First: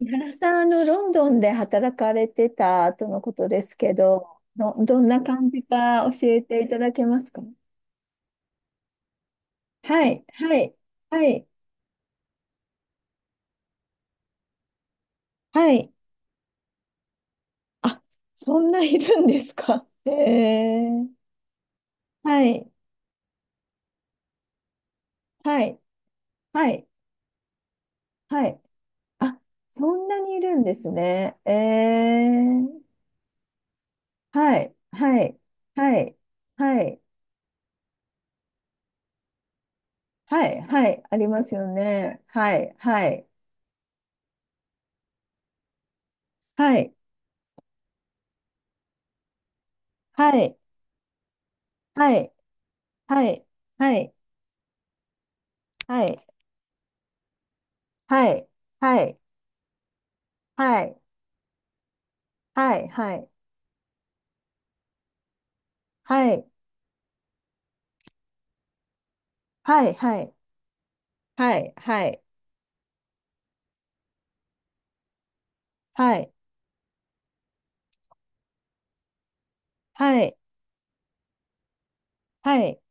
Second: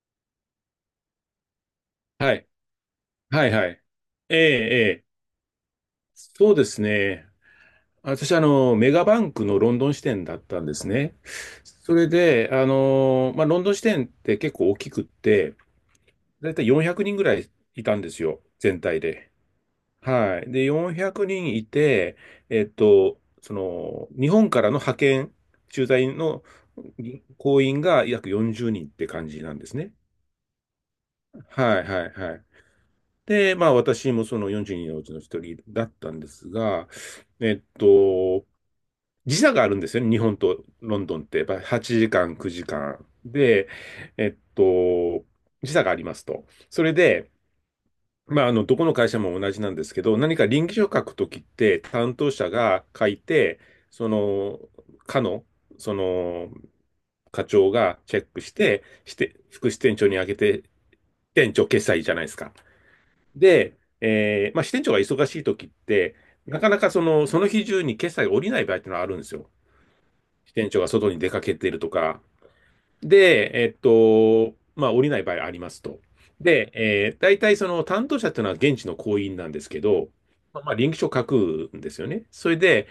井原さん、ロンドンで働かれはい。てたとのこはといではすい。けど、ええ、ど、えどえ。んな感じか教えそうてでいたすだけまね。すか？私、メガバンクのロンドン支はい、店だっはたんい、ですね。はい、それで、まあ、ロンドン支店って結構大きくって、はい。だいたい400人ぐらいいたんあ、ですよ、そんな全い体るんで。ですか？へはい。で、え。400人いて、はい、日本からの派遣、はい、駐在のはい、行員が約はい。40人って感あ、じなんですそね。んなにいるんですね。えはいはいはい。え、で、まあ私もそのはい、42のうちのはい、一人だっはたい、んですはが、い、えっと、時差があるんですよね、日本はい、とはロい、ンあドンっりて。まやっすぱよ8ね。時間、は9い、時間。はい、で、えっと、時差がありますと。はそれい、で、まあ、どこの会社も同じなんですけど、は何かい、稟議書書くときって、担は当い、者が書いはい、て、はそい。の、課の、そはい、の、課長がチェッはクい、して、はい、副支店長にあげて、支はい、店長決済じゃないですか。はい、はい、で、まあ、支店長が忙しいときって、はい、なかなかその日中に決済が下りない場合っていうのはあるんですよ。はい、はい、支店長が外に出かけはていい、るとはか。で、まあ、降りない場合ありますと。い、で、大体その担当者っていうのは現地の行員なんですけど、はい、まあ臨機書書くんですよね。それはい、で、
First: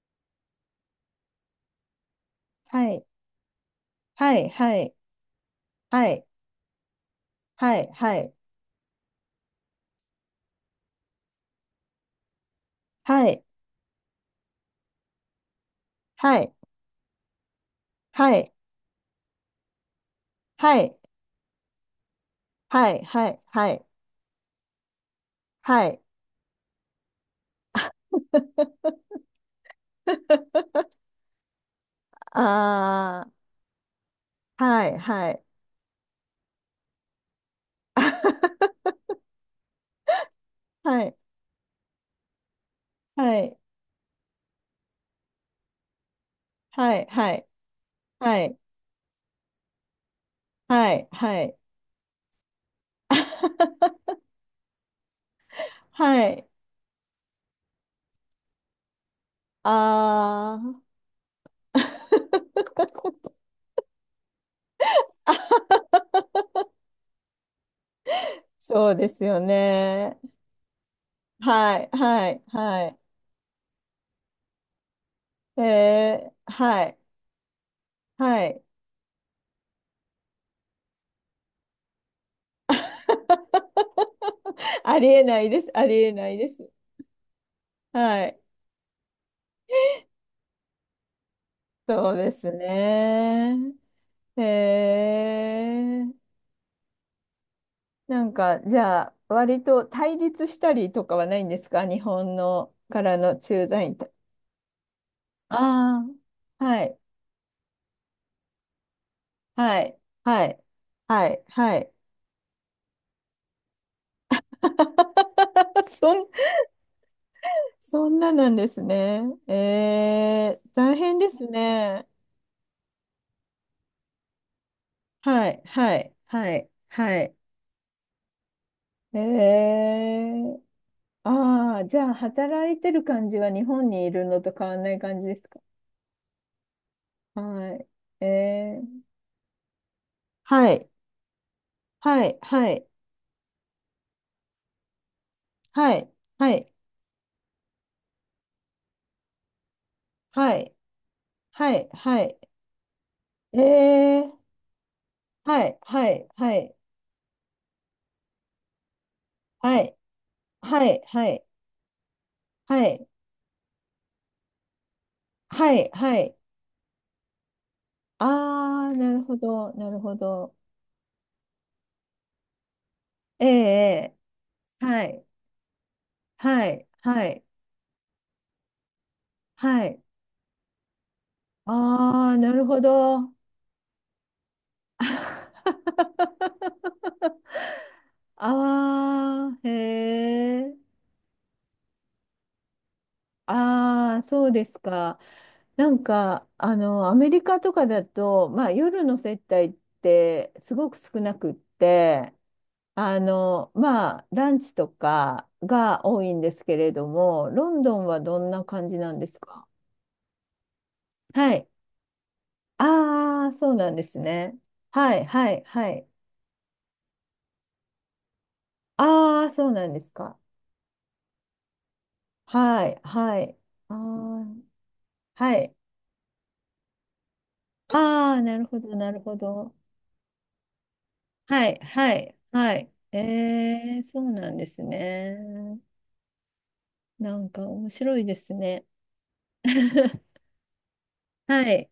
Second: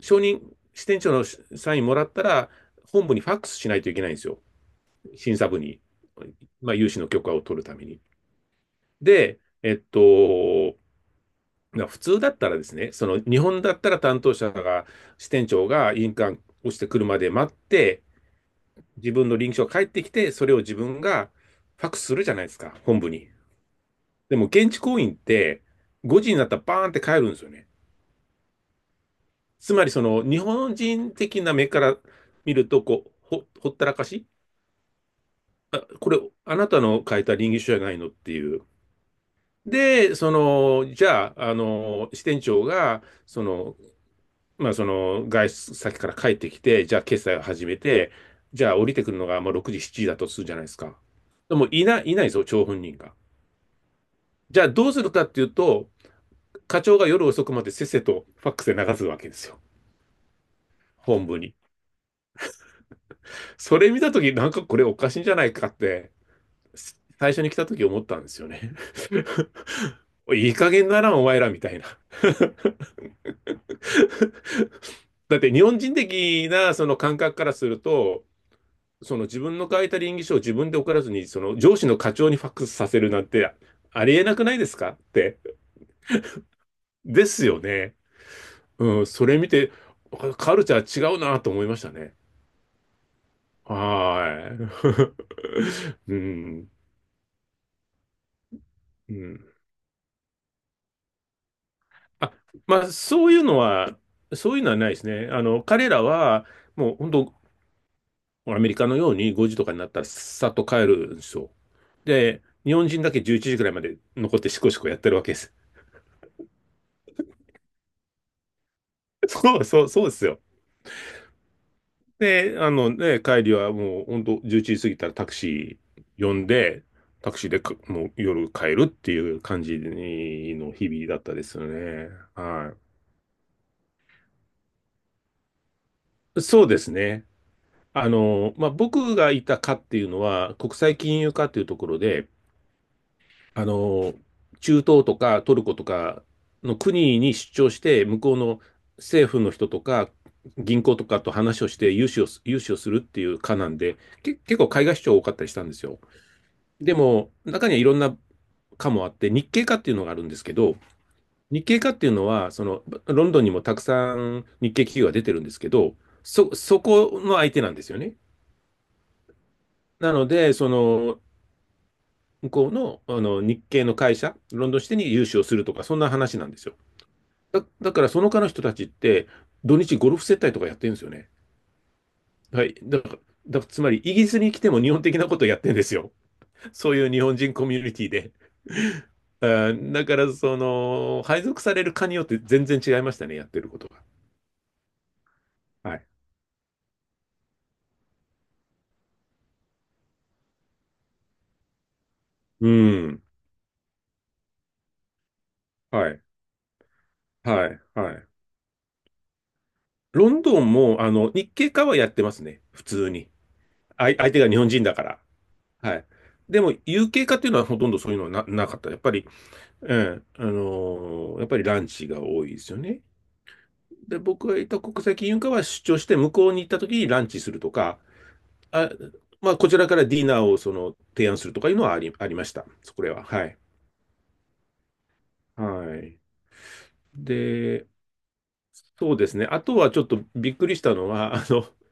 承認、支店長のサインもらったら、はい、本部にファックスしないといけないんですはよ。い、はい、審査部に。はい、まあ、融資の許可を取るたはめい、に。はで、普通だったらですね、その日い、本だったら担当者が、支店長が印は鑑い、をしてくるまで待って、はい、自分の臨書が返ってきて、それを自はい、分がファックスするじゃないですか、は本い、部はに。い、はい、でも現地行員って、はい、はい、5時になったらバーンって帰るんですよね。はい、つまりその日本人的な目から見ると、こう、あー、ほったらかし。はい、はい、あ、これ、あなたの書いた臨書じゃないのっていう。で、はじい、ゃあ、支店長が、はい、まあ、その外出先から帰ってきて、じはゃあい、決は済をい、始めて、はい、じゃあ降りてくるのがまあ6時、7時だとするじゃないですはか。い、はでい、もいないですよ、張本人が。じゃあどうするかっていうと、はい、課長が夜遅くまでせっせとファックスで流すわけですよ、あー、本部に。それ見たとき、なんかこれおかしいんじゃないかって、最初に来たとき思ったんですよね。そうですよね。いい加減だな、お前らみたはいな。い、はい、は だってい。日本人え的ー、なはそのい、感覚からすると、はい。その自分の書いた稟議書を自分で送らずに、その上司の課長にファックスさせるなんてありえなくないです かっありえて。ないです。ありえないです。ですよね。はい。うん、それ見て、カルチャー違うなと思いましたそね。うですね。はへーい。え。うん、なんか、じゃうあ、ん。割と対立したりとかはないんですか？日あ、本のまあ、からの駐在員と。そういうのはないですね。彼らあは、あ。はもうい。本当、アメリカのように5時とかにはなっい。たらはさっい。と帰るんではすい。よ。はい。で、日本人だけ11時くらいまで残ってシコシコやってるわけです。そん、そんななんですね。そうそう、そうですよ。えー、大変ですね。で、あのね、帰りはもう本当11時過ぎたらタクはい、シはい、ー呼んはい、で、はタい。クシーでかもう夜帰るってえいう感じー、の日々だったですよああ、じね。ゃあ、働はいてる感じは日本にいるのと変わんない感じですか？い。そうですね。はい。まあ、えー、僕がいた課っていうのはは国い、際金融課っていうところはで、い、はい、あの、中東とかトルコとはい、かはい、の国に出張して、向こうの政府の人とかはい、銀行とかと話をはしい、てはい。融資をするっていう課なんで、えー、結構海外出張多かったりしたはんでい、すよ。はい、はい、でも、中にはいろんな科もあって、日系科はっていい、うのがあるんですけど、はい、はい、日系科っていうのは、はい、ロンドンにもたくさん日系企業が出てるんですけはい、ど、はい。そこの相手なんですよね。ああ、なるほど、なるなほので、ど。向こうの、あのええ日系のえ会社、ロンドンえ支店はにい、融資をするとか、そんな話なんですはよ。い、はい、だから、その科の人たちって、土は日い。ゴルフ接待とかやってるんですよね。ああ、なるはい。ほだから、ど。あだからつまり、イギリスに来ても日本的なことをやってるんですよ。そういう日本人コミュニティで。あ、へあだから、え。配属される科によって全然違いましたね、やってることが。ああ、そうですか。なはんい。か、アメリカとかだと、まあ、夜の接待ってすごく少なくって、うん。まあ、ランチとかがは多い。いんですけれども、はロい。ンドンははい。どんな感じなんですか？ロンドンも、日はい。系科はやってますね、普通に。ああ、そうなんであい、す相手が日ね。本人だかはら。い、はい、ははい。い。でも、有形化っていうのはほとんどそういうのはなかった。やっぱり、ああ、そうなんうですん、か。やっぱりランチが多いですよはい、ね。はい。あで、あ、僕がいた国際金融科ははい。出張して、向こうに行った時にランチするとか、ああ、なるほあ、ど、なるほまあ、こど。ちらからディナーをその提案するとはかいうい、のははありい、ました。はい。そこれは。はい。えー、そうなんですね。はい。なんかで、面白いですね。そうですね。あとはちょっと びっくりしたのは、はい。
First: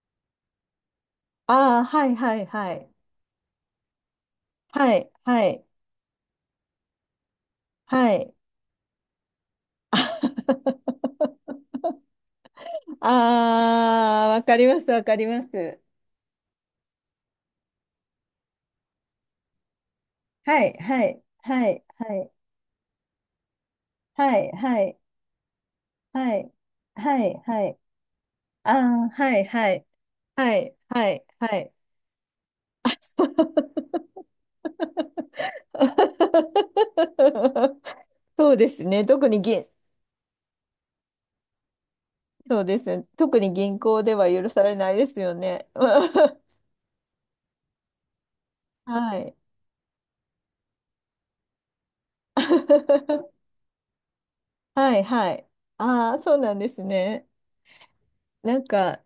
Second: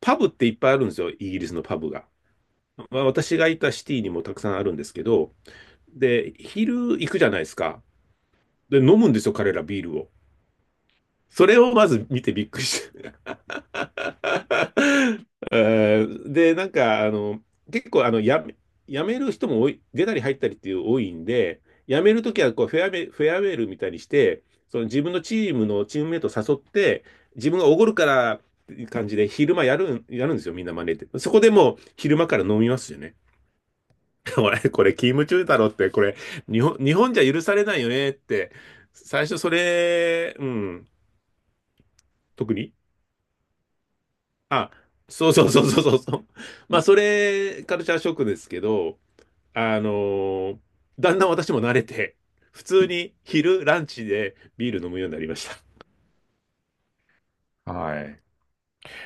パブっていっぱいあるんですよ。イギリスのパああ、ブが。はい、はい、はい。まあ、私がいたシティにもたくさんあるんですはけい、ど、はい、で、昼行くじゃないですか。はい。で、飲むんですよ、彼らビールを。それをまず見てびっくりし。 ああ、わかります、わかり ます。で、なんか、結構、やめる人も多い、出たり入ったりっはてい、いう多はいい、んで、はい、やめはるい。ときは、こう、フェアウェイルみたいにしはて、い、そはのい、自分のチームのチームメイトをはい、誘って、はい、自分はがおい。ごるからっあていう感あ、じで、はい、昼間はやい、るん、やるんですはよ、みんない、真似て。はい、そこではもい。う、昼間から飲みますよね。これ、勤務中だろって、これ、日本じゃ許されない よねっそて、うですね。最特初にそ銀、れ、うん、特そうにですね。特に銀行では許さあ、れないですそうよそうそね。うそうそうそう。まあ、それ、カルチャーショックですけど、はい。あのーだんだん私も慣れて、普通に 昼、ランチでビール飲はむい、ようになりはましい。ああ、そうなんですね。た。はい。なんか、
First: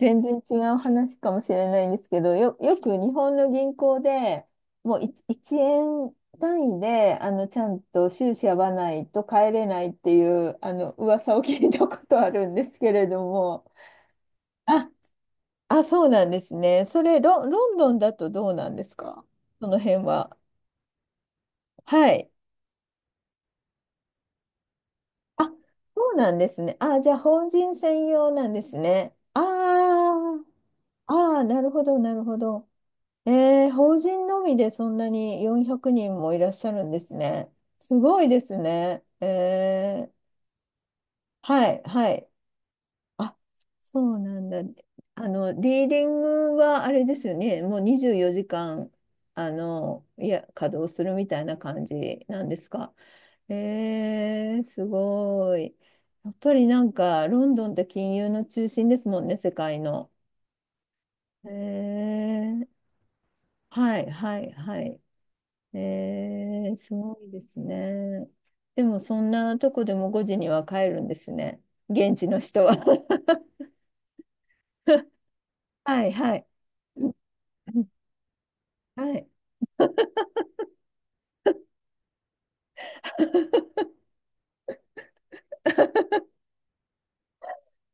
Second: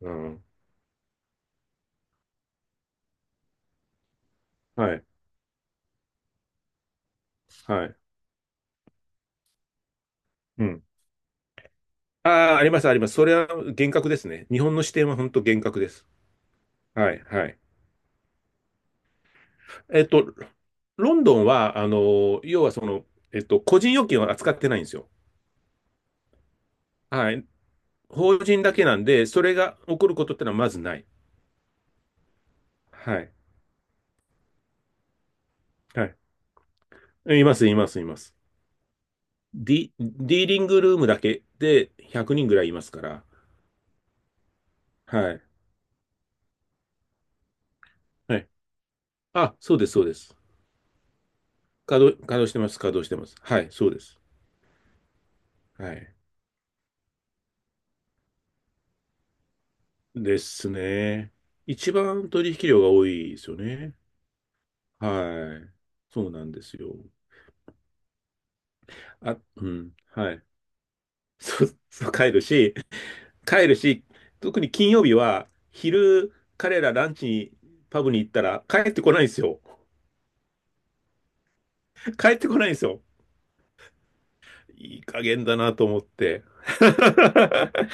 う然ん。違う話かもしれないんですけど、よく日本の銀行ではもうい。1、一円単位で、ちゃんはい。と収支合わないと帰れないっていう、うん。噂を聞いたことあるんああ、ですけありれます。どそれはも。厳格ですね。日本のあ、視点は本当厳格あ、です。そうなんですね。そはれ、い、ロ、はい。ロンドンだとどうなんですか？そのえ辺っと、は。ロンドンは、はい。要はその、個人預金は扱ってないんですよ。あ、そうなんですね。あ、じゃあ、はい。法人専用法なん人でだすけなんね。で、あそれが起こることってのはまずない。あ、ああ、なるほど、なるほど。はい。えー、法人のみでそんなに400は人い。もいらっしゃるんですいね。ます、いますす、いまごいす。ですね。えー、ディーリングルームだけはい、ではい。100人ぐらいいますから。あ、そうなんだ。はい。ディーリングはあれですよね。もう24は時い。間、あ、そうです、そうでいす。や、稼働するみたいな感じ稼なん働しでてすます、か。稼働してます。はい、そうです。えー、すごい。はい。やっぱりなんか、ロンドンって金融の中心ですもんね、世界の。ですね。え一番取ー、引量が多いですよね。はい、はい、はい。はい。そうなんでえー、すすよ。ごいですね。でもそんあ、なうとこん。でも5は時い。には帰るんです ね。そう、そう、現地帰のる人し、は。帰るし、特に金曜日は、はい昼、はい。彼らうラんンチに、うんパブに行ったら、帰ってこはないんい。ですよ。帰ってこないんですよ。いい加減だなと思って。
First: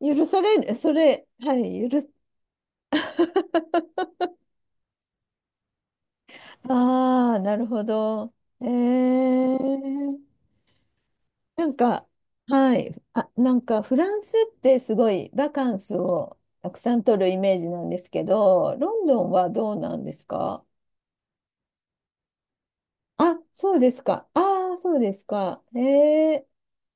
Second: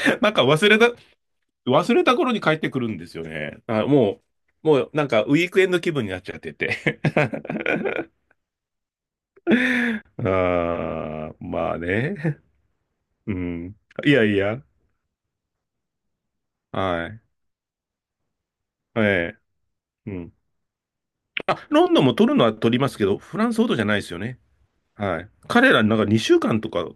許なんさかれ忘る、れた、それ、はい、忘許れす。た頃に帰ってくるんですよね。あ、もうなんかウィークエンド気分になっちゃってて。 ああ、なる ほど。えー、あー、なまんあか、ね。はい、あ、うなんん。かフラいンやスいっや。てすごいバカンスをたくさんは取い。るイメージなんですけど、えロンドンえ。はどうなんうですん。か？あ、ロンドンも取るのは取りますけど、あ、フランスほどそうじゃでないすですよか。ね。ああ、そうではすい。か。彼えらなんか2週ー間とか、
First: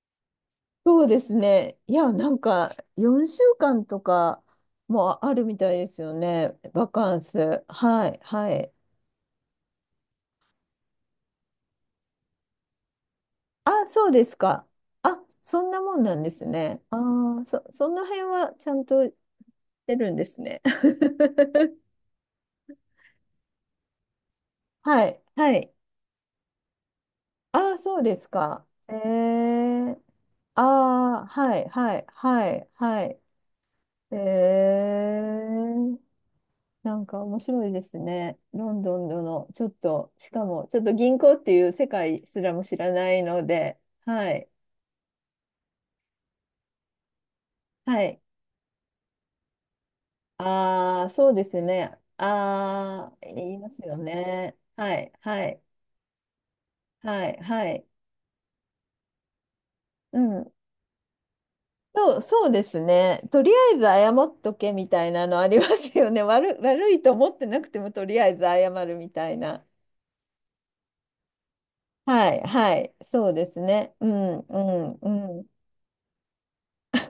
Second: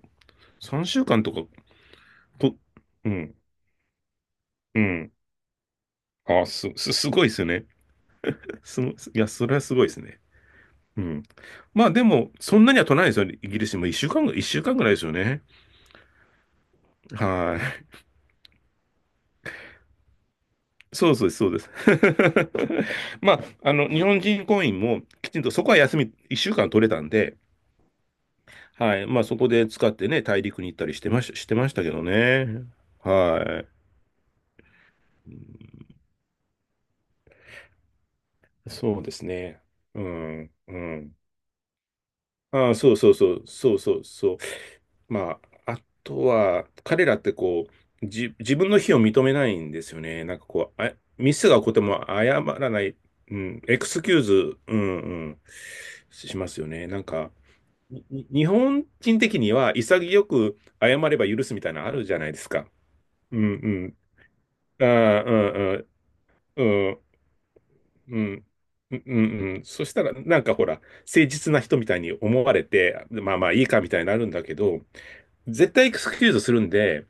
3そ週うで間とすか、ね。いや、なんと、かうん。4週間とかうん。もあるみたいですよあ、ね。バすカンごいですよス。ね。はい、はい。いや、それはすごいですね。うん。まあでも、そんなには取らないですよ。イギリスあ、もそうです一週か。間ぐらいですよあ、ね。そんなもんなんですね。ああ、はそ、そい。の辺はちゃんとしてるんですね。そうそうです、そうです。まあ、日本人婚姻もはい、きちんとはそこい。は休み、一週間取れたんで、ああ、そうですか。えはい。まあそこで使っー、てね、大あ陸に行ったりあ、してはい、ましたけはどい、はね。い、はい。はえい。ー。なんか面白いですね。ロンドそうンですのね。ちょっうと、しかん、もうちょっとん。銀行っていう世界すらもああ、知らそうそなういそう、のそうで、そうはそう。い。まあ、あとは、彼らってこはう、い。自分の非を認めないんですよね。なんかこう、あ、ああ、そミうでスがす起こってね。も謝らない、ああ、う言いん、まエすクよスキューね。ズ、うん、はうい、ん、はい、しますよね。なんはか、い、はい。日本人的にはう潔ん。く謝れば許すみたいなのあるじそゃう、ないでそすうでか。すね。うとりあえずん、謝っとけうん、みたいあなのありまあすよね。悪い、悪いと思ってなくてもとうりあえずん謝るうんうんみうんうたいんうんうん、な。そしたら、なんかほら、誠実な人みたいにはい、思われはい。て、そまうあでまあすいいかみね。たいうになるんん、だけうど、ん、うん。絶対エクスキューズするんで、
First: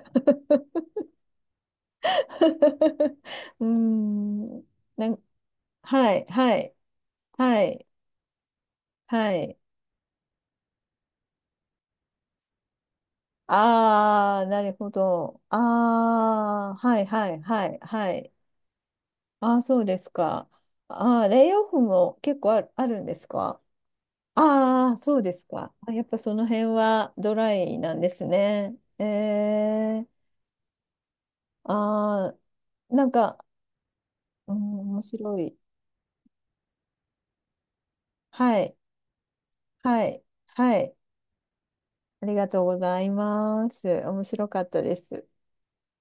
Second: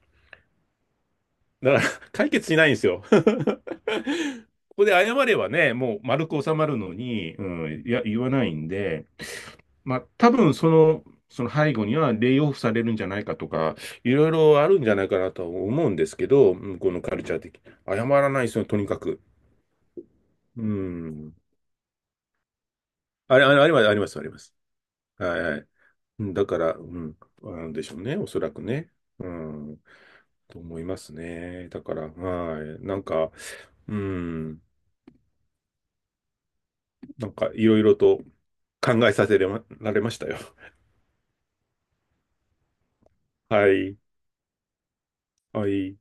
だから、解決しないんですよ。こ うーん。こでな謝ん、ればね、もうはい、丸く収はまい、るのに、うはん、い、いや、言わないんで、はい。まあ、多分その、その背後にはレイオフされるんじゃないかとか、いろいああ、ろなあるるんほじゃないかなど。とはあ思うんですけど、あ、向こうはのい、カルはチャーい、的。はい、謝はらい。ないですよ、とにかく。ああ、そうですか。うああ、ん。レイオフも結構あるんですあれ、あか？れ、あります、あります、あります。ああ、そうではい、すはい。か。あやっぱうそんのだか辺ら、うはん、ドラなんイでしなょんうでね、すおそらくね。ね。えうん、え、と思いますね。だから、あはい。あ、なんなんか、か、ううん、ん、面白い。なんかいろいろと、はい、考えさせられはましい、たよ。は い。ありがとうございまはす。い。面白かったです。はい。